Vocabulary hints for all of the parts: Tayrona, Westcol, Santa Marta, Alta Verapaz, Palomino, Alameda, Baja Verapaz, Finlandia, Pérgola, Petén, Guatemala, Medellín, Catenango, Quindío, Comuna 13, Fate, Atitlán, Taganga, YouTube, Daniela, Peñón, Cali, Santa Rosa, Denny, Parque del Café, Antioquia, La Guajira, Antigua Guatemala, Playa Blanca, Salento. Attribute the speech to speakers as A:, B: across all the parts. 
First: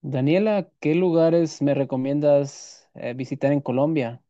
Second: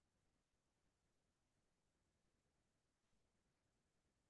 A: Daniela, ¿qué lugares me recomiendas visitar en Colombia?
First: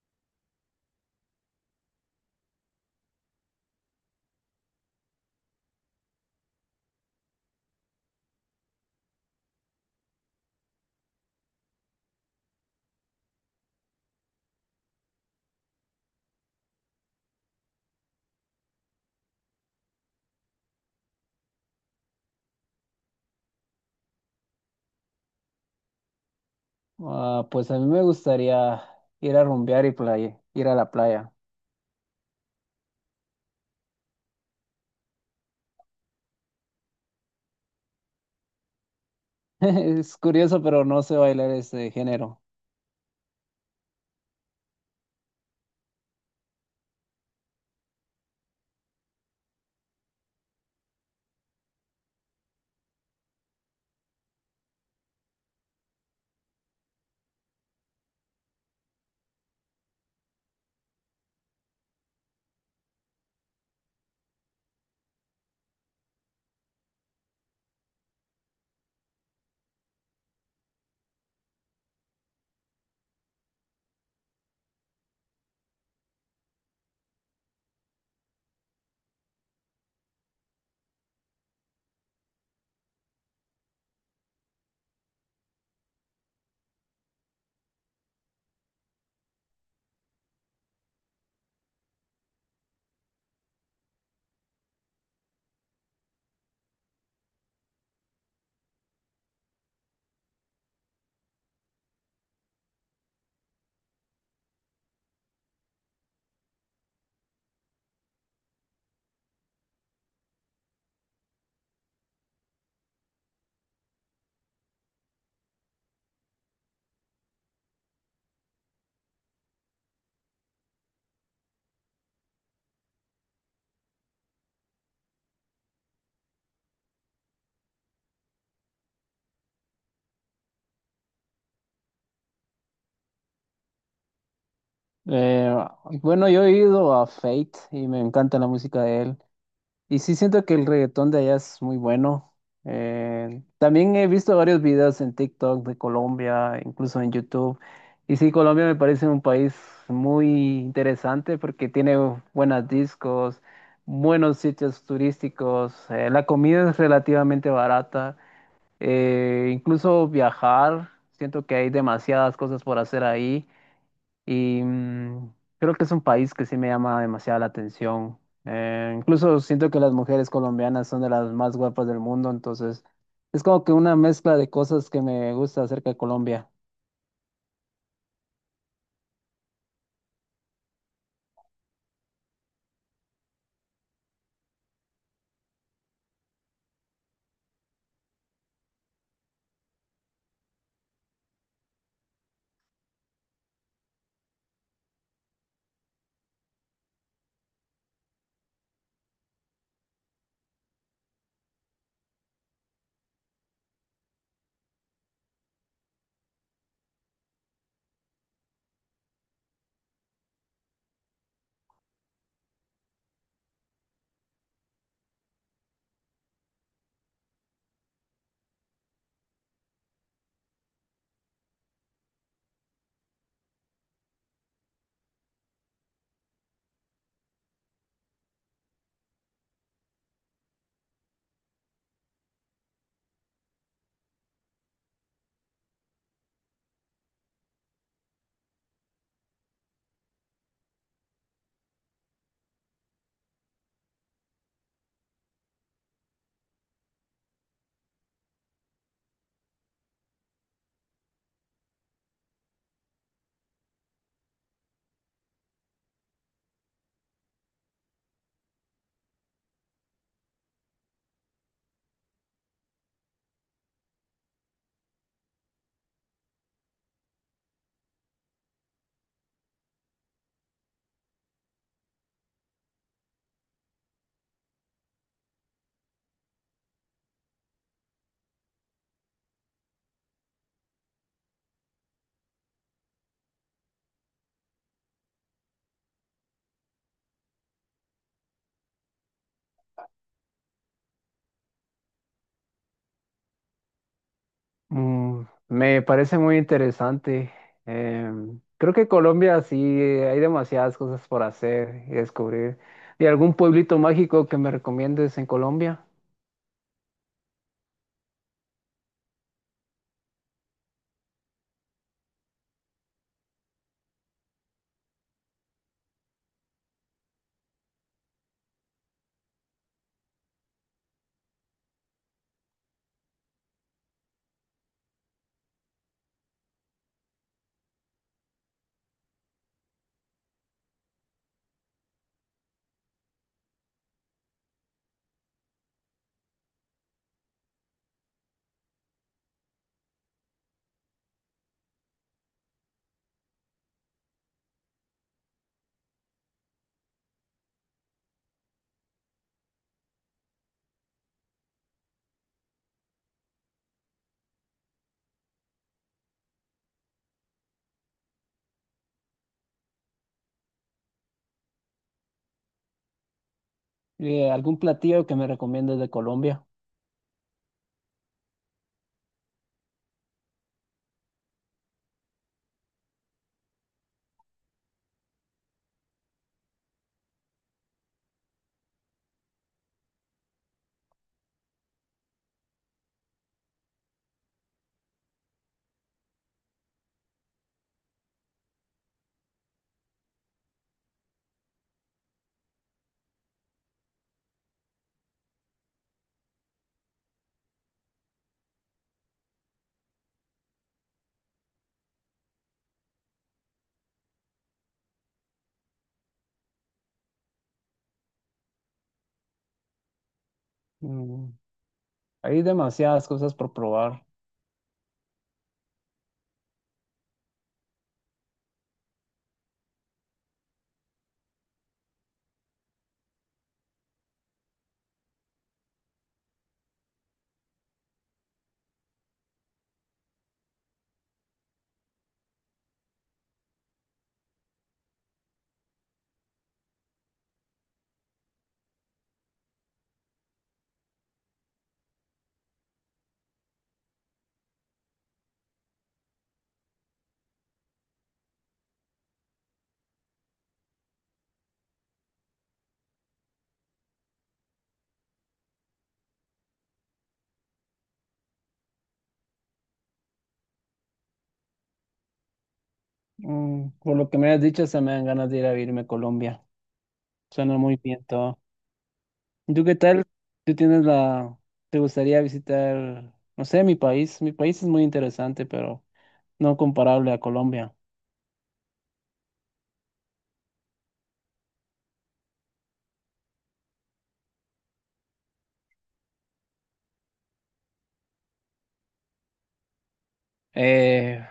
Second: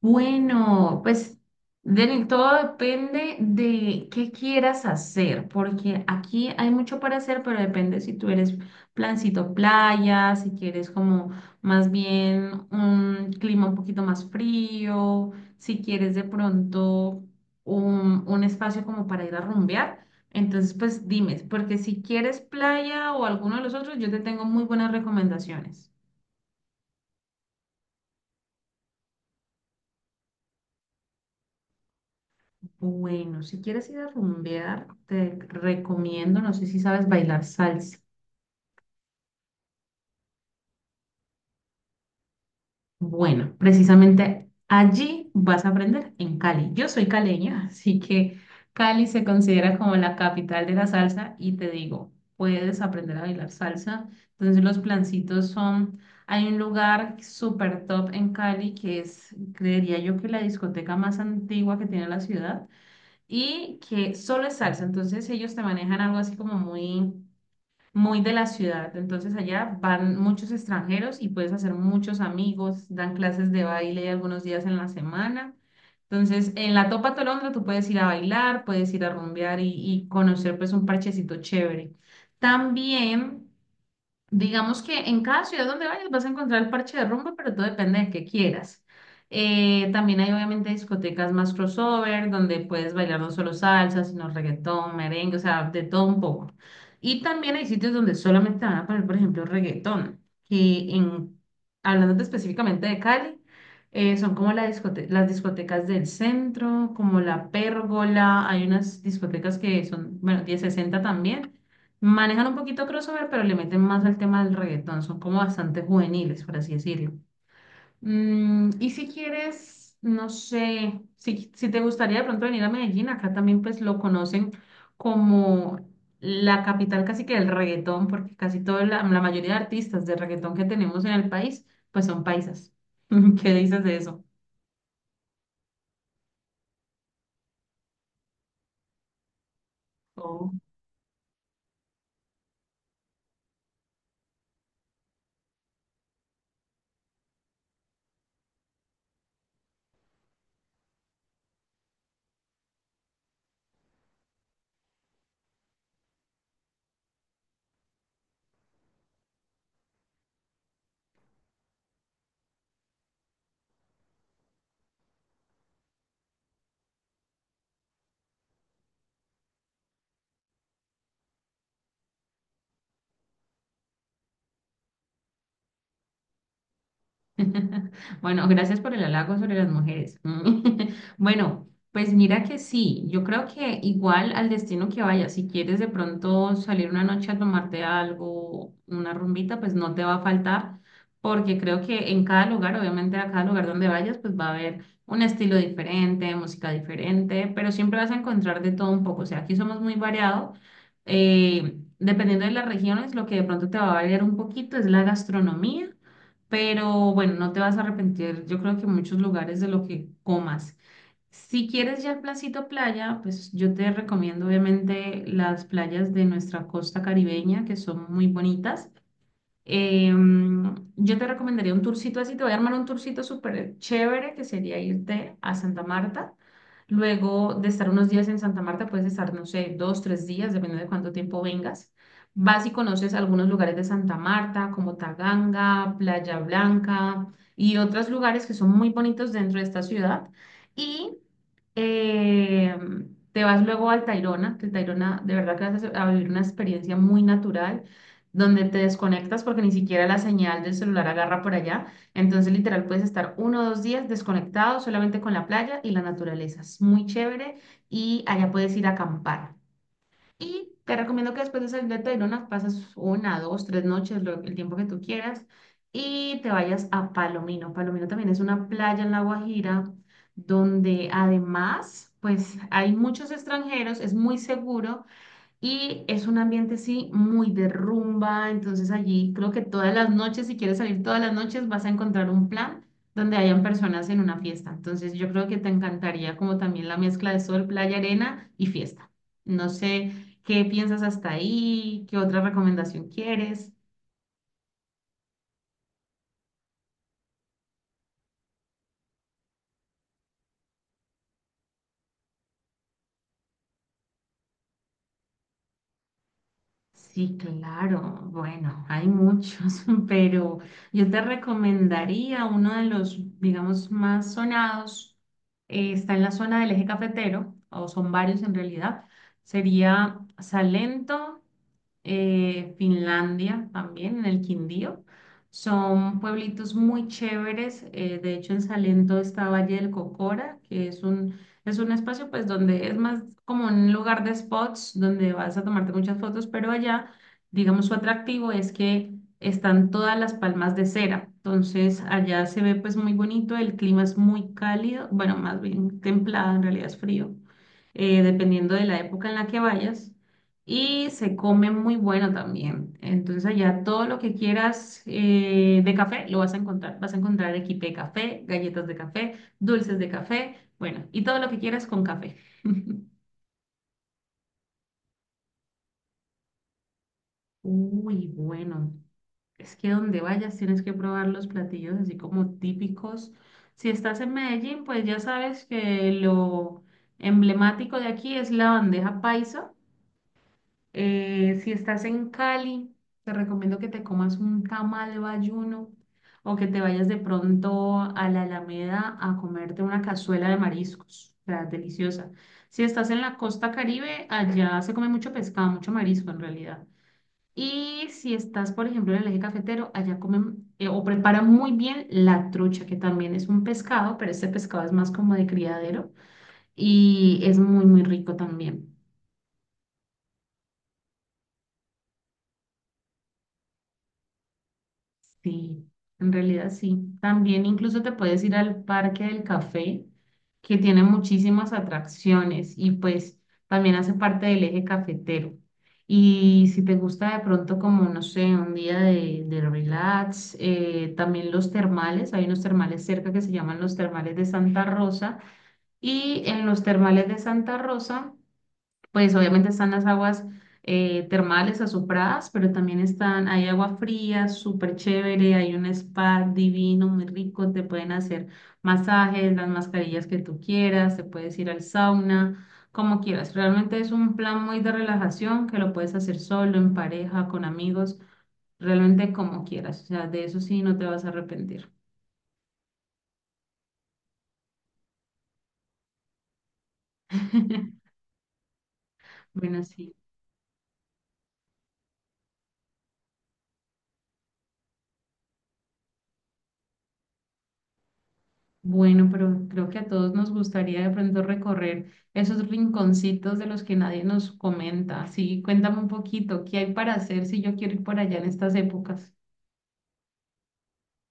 B: Bueno, pues Denny, todo depende de qué quieras hacer, porque aquí hay mucho para hacer, pero depende si tú eres plancito playa, si quieres como más bien un clima un poquito más frío, si quieres de pronto un espacio como para ir a rumbear. Entonces, pues dime, porque si quieres playa o alguno de los otros, yo te tengo muy buenas recomendaciones.
A: Ah, pues a mí me gustaría ir a rumbear y playa, ir a la playa.
B: Bueno, si quieres ir a rumbear, te recomiendo, no sé si sabes bailar salsa.
A: Es curioso, pero no sé bailar ese género.
B: Bueno, precisamente allí vas a aprender en Cali. Yo soy caleña, así que Cali se considera como la capital de la salsa y te digo, puedes aprender a bailar salsa. Entonces los plancitos son, hay un lugar súper top en Cali que es, creería yo que la discoteca más antigua que tiene la ciudad y que solo es salsa. Entonces ellos te manejan algo así como muy de la ciudad. Entonces allá van muchos extranjeros y puedes hacer muchos amigos, dan clases de baile algunos días en la semana. Entonces, en la Topa Tolondra tú puedes ir a bailar, puedes ir a rumbear y conocer pues un parchecito chévere. También digamos que en cada ciudad donde vayas vas a encontrar el parche de rumba, pero todo depende de qué quieras. También hay obviamente discotecas más crossover, donde puedes bailar no solo salsa, sino reggaetón, merengue, o sea, de todo un poco. Y también hay sitios donde solamente van a poner, por ejemplo, reggaetón, que en, hablando específicamente de Cali, son como las discotecas del centro, como la Pérgola, hay unas discotecas que son, bueno, 1060 también. Manejan un poquito crossover, pero le meten más al tema del reggaetón. Son como bastante juveniles, por así decirlo. Mm, y si quieres, no sé, si te gustaría de pronto venir a Medellín, acá también pues lo conocen como la capital casi que del reggaetón, porque casi toda la mayoría de artistas de reggaetón que tenemos en el país, pues son paisas. ¿Qué dices de eso?
A: Eh, bueno, yo he ido a Fate y me encanta la música de él. Y sí siento
B: Oh.
A: que el reggaetón de allá es muy bueno. También he visto varios videos en TikTok de Colombia, incluso en YouTube. Y sí, Colombia me parece un país muy interesante porque tiene buenas discos, buenos sitios turísticos, la comida es relativamente barata, incluso viajar, siento que hay demasiadas cosas por hacer ahí. Y mm, creo que es un país que sí me llama demasiado la atención. Incluso siento que las mujeres colombianas son de las más guapas del mundo, entonces es como que una mezcla de cosas que me gusta acerca de Colombia.
B: Bueno, gracias por el halago sobre las mujeres. Bueno, pues mira que sí, yo creo que igual al destino que vayas, si quieres de pronto salir una noche a tomarte algo, una rumbita, pues no te va a faltar, porque creo que en cada lugar, obviamente a cada lugar donde vayas, pues va a haber un estilo diferente, música diferente, pero siempre vas a encontrar de todo un poco. O sea, aquí somos muy variados. Dependiendo de las regiones, lo que de pronto te va a variar un poquito es la gastronomía, pero bueno, no te vas a arrepentir, yo creo que en muchos lugares de lo que comas. Si quieres ya el placito playa, pues yo te recomiendo obviamente las playas de nuestra costa caribeña, que son muy bonitas. Yo te recomendaría un tourcito así, te voy a armar un tourcito súper chévere que sería irte a Santa Marta. Luego de estar unos días en Santa Marta, puedes estar, no sé, dos, tres días, dependiendo de cuánto tiempo vengas. Vas y conoces algunos lugares de Santa Marta, como Taganga, Playa Blanca y otros lugares que son muy bonitos dentro de esta ciudad. Y eh, te vas luego al Tayrona, que el Tayrona de verdad que vas a vivir una experiencia muy natural donde te desconectas porque ni siquiera la señal del celular agarra por allá. Entonces, literal, puedes estar uno o dos días desconectado solamente con la playa y la naturaleza. Es muy chévere y allá puedes ir a acampar. Y te recomiendo que después de salir de Tayrona pasas una, dos, tres noches, el tiempo que tú quieras, y te vayas a Palomino. Palomino también es una playa en La Guajira donde además, pues hay muchos extranjeros, es muy seguro. Y es un ambiente, sí, muy de rumba. Entonces allí creo que todas las noches, si quieres salir todas las noches, vas a encontrar un plan donde hayan personas en una fiesta. Entonces yo creo que te encantaría como también la mezcla de sol, playa, arena y fiesta. No sé qué piensas hasta ahí, qué otra recomendación quieres.
A: Mm, me parece muy interesante. Em, creo que Colombia sí hay demasiadas cosas por hacer y descubrir. ¿Y algún pueblito mágico que me recomiendes en Colombia?
B: Sí, claro. Bueno, hay muchos, pero yo te recomendaría uno de los, digamos, más sonados. Está en la zona del eje cafetero, o son varios en realidad. Sería Salento, Finlandia también, en el Quindío. Son pueblitos muy chéveres. De hecho, en Salento está Valle del Cocora, que es un espacio pues donde es más como un lugar de spots donde vas a tomarte muchas fotos, pero allá, digamos, su atractivo es que están todas las palmas de cera. Entonces allá se ve pues muy bonito, el clima es muy cálido, bueno, más bien templado, en realidad es frío, dependiendo de la época en la que vayas. Y se come muy bueno también. Entonces allá todo lo que quieras de café lo vas a encontrar. Vas a encontrar equipe de café, galletas de café, dulces de café. Bueno, y todo lo que quieras con café.
A: ¿Y algún platillo que me recomiendes de Colombia?
B: Uy, bueno, es que donde vayas tienes que probar los platillos así como típicos. Si estás en Medellín, pues ya sabes que lo emblemático de aquí es la bandeja paisa. Si estás en Cali, te recomiendo que te comas un tamal bayuno o que te vayas de pronto a la Alameda a comerte una cazuela de mariscos. O sea, deliciosa. Si estás en la costa Caribe, allá se come mucho pescado, mucho marisco en realidad. Y si estás, por ejemplo, en el eje cafetero, allá comen o preparan muy bien la trucha, que también es un pescado, pero este pescado es más como de criadero y es muy rico también.
A: Mm, hay demasiadas cosas por probar.
B: Sí, en realidad sí. También incluso te puedes ir al Parque del Café, que tiene muchísimas atracciones y pues también hace parte del eje cafetero. Y si te gusta de pronto como, no sé, un día de relax, también los termales, hay unos termales cerca que se llaman los termales de Santa Rosa. Y en los termales de Santa Rosa pues obviamente están las aguas termales azufradas, pero también están, hay agua fría, súper chévere, hay un spa divino, muy rico, te pueden hacer masajes, las mascarillas que tú quieras, te puedes ir al sauna, como quieras. Realmente es un plan muy de relajación que lo puedes hacer solo, en pareja, con amigos, realmente como quieras. O sea, de eso sí no te vas a arrepentir.
A: Mm, por lo que me has dicho, se me dan ganas de ir a irme a Colombia. Suena muy bien todo. ¿Y tú qué
B: Bueno,
A: tal?
B: sí.
A: ¿Tú tienes la... ¿Te gustaría visitar, no sé, mi país? Mi país es muy interesante, pero no comparable a Colombia.
B: Bueno, pero creo que a todos nos gustaría de pronto recorrer esos rinconcitos de los que nadie nos comenta. Sí, cuéntame un poquito, ¿qué hay para hacer si yo quiero ir por allá en estas épocas?
A: Eh,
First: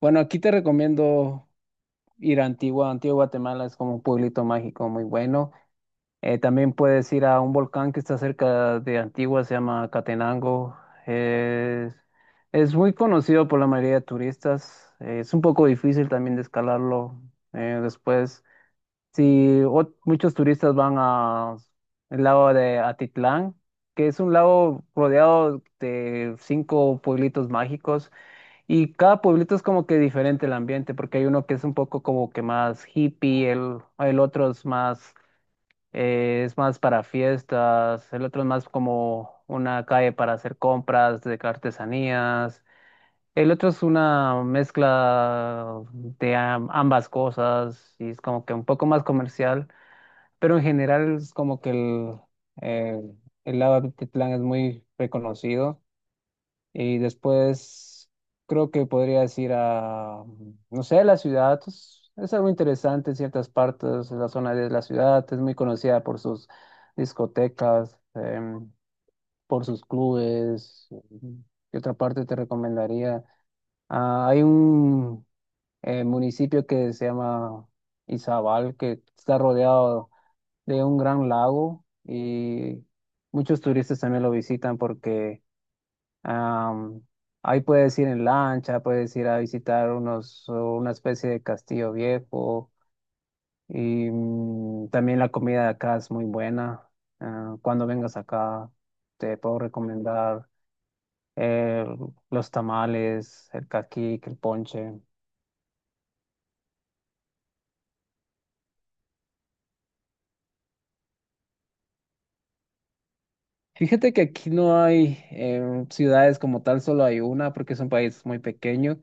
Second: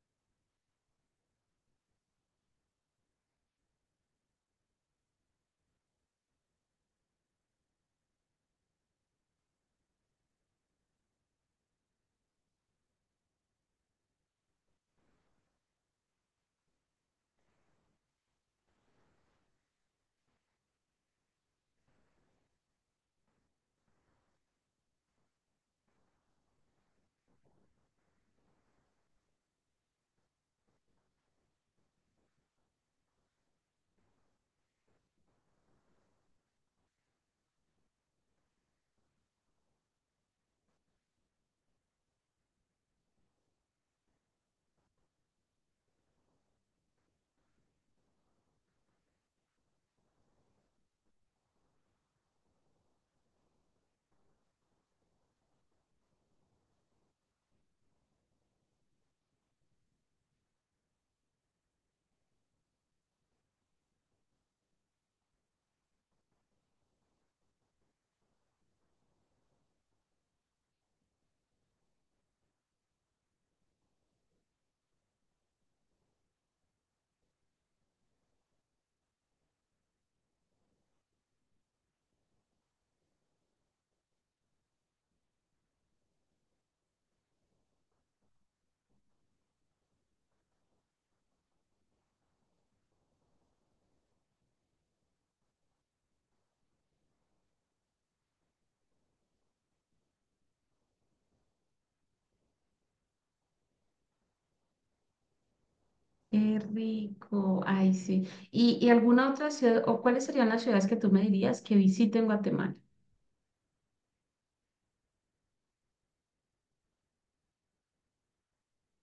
A: bueno, aquí te recomiendo ir a Antigua. Antigua Guatemala es como un pueblito mágico muy bueno. También puedes ir a un volcán que está cerca de Antigua, se llama Catenango. Es, es muy conocido por la mayoría de turistas. Es un poco difícil también de escalarlo. Después, si muchos turistas van a el lago de Atitlán, que es un lago rodeado de 5 pueblitos mágicos y cada pueblito es como que diferente el ambiente, porque hay uno que es un poco como que más hippie, el otro es más para fiestas, el otro es más como una calle para hacer compras de artesanías, el otro es una mezcla de ambas cosas y es como que un poco más comercial, pero en general es como que eh, el lado de Atitlán es muy reconocido. Y después creo que podrías ir a, no sé, la ciudad. Es algo interesante en ciertas partes. La zona de la ciudad es muy conocida por sus discotecas, em, por sus clubes. ¿Qué otra parte te recomendaría? Ah, hay un municipio que se llama Izabal, que está rodeado de un gran lago y muchos turistas también lo visitan porque Am, ahí puedes ir en lancha, puedes ir a visitar unos, una especie de castillo viejo y mm, también la comida de acá es muy buena. Ah, cuando vengas acá te puedo recomendar eh, los tamales, el caquic, el ponche.
B: Qué rico, ay sí. ¿Y alguna otra ciudad, o cuáles serían las ciudades que tú me dirías que visite en Guatemala?
A: Fíjate que aquí no hay ciudades como tal, solo hay una porque es un país muy pequeño.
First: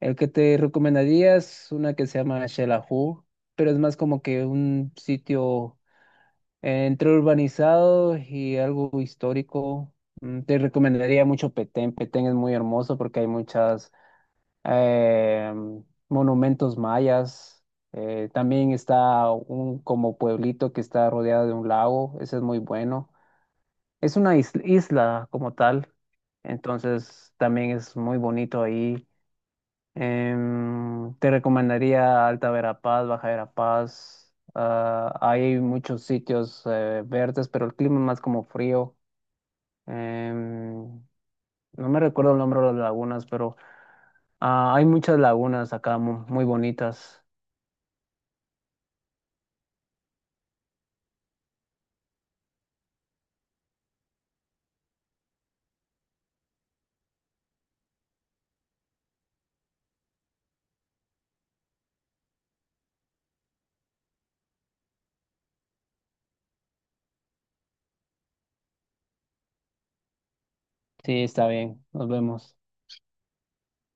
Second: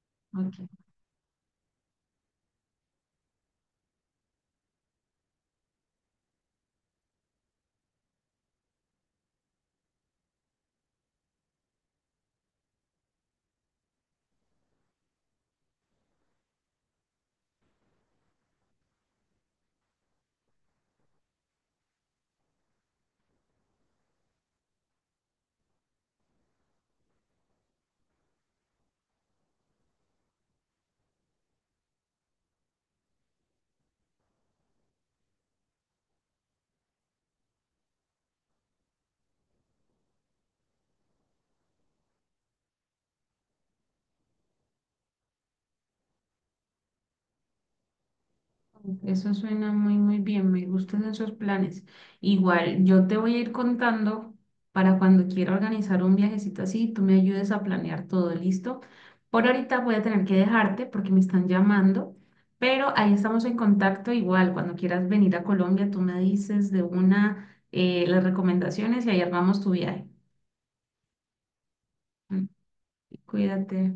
A: El que te recomendaría es una que se llama Xelajú, pero es más como que un sitio entre urbanizados y algo histórico, mm, te recomendaría mucho Petén. Petén es muy hermoso porque hay muchas eh, monumentos mayas. También está un como pueblito que está rodeado de un lago. Ese es muy bueno. Es una isla como tal. Entonces también es muy bonito ahí. Em, te recomendaría Alta Verapaz, Baja Verapaz. Ah, hay muchos sitios verdes, pero el clima es más como frío. Em, no me recuerdo el nombre de las lagunas, pero ah, hay muchas lagunas acá muy bonitas.
B: Eso suena muy, muy bien, me gustan esos planes. Igual, yo te voy a ir contando para cuando quiera organizar un viajecito así, tú me ayudes a planear todo, ¿listo? Por ahorita voy a tener que dejarte porque me están llamando, pero ahí estamos en contacto igual. Cuando quieras venir a Colombia, tú me dices de una las recomendaciones y ahí armamos tu viaje.
A: Sí, está bien. Nos
B: Mm,
A: vemos.
B: cuídate.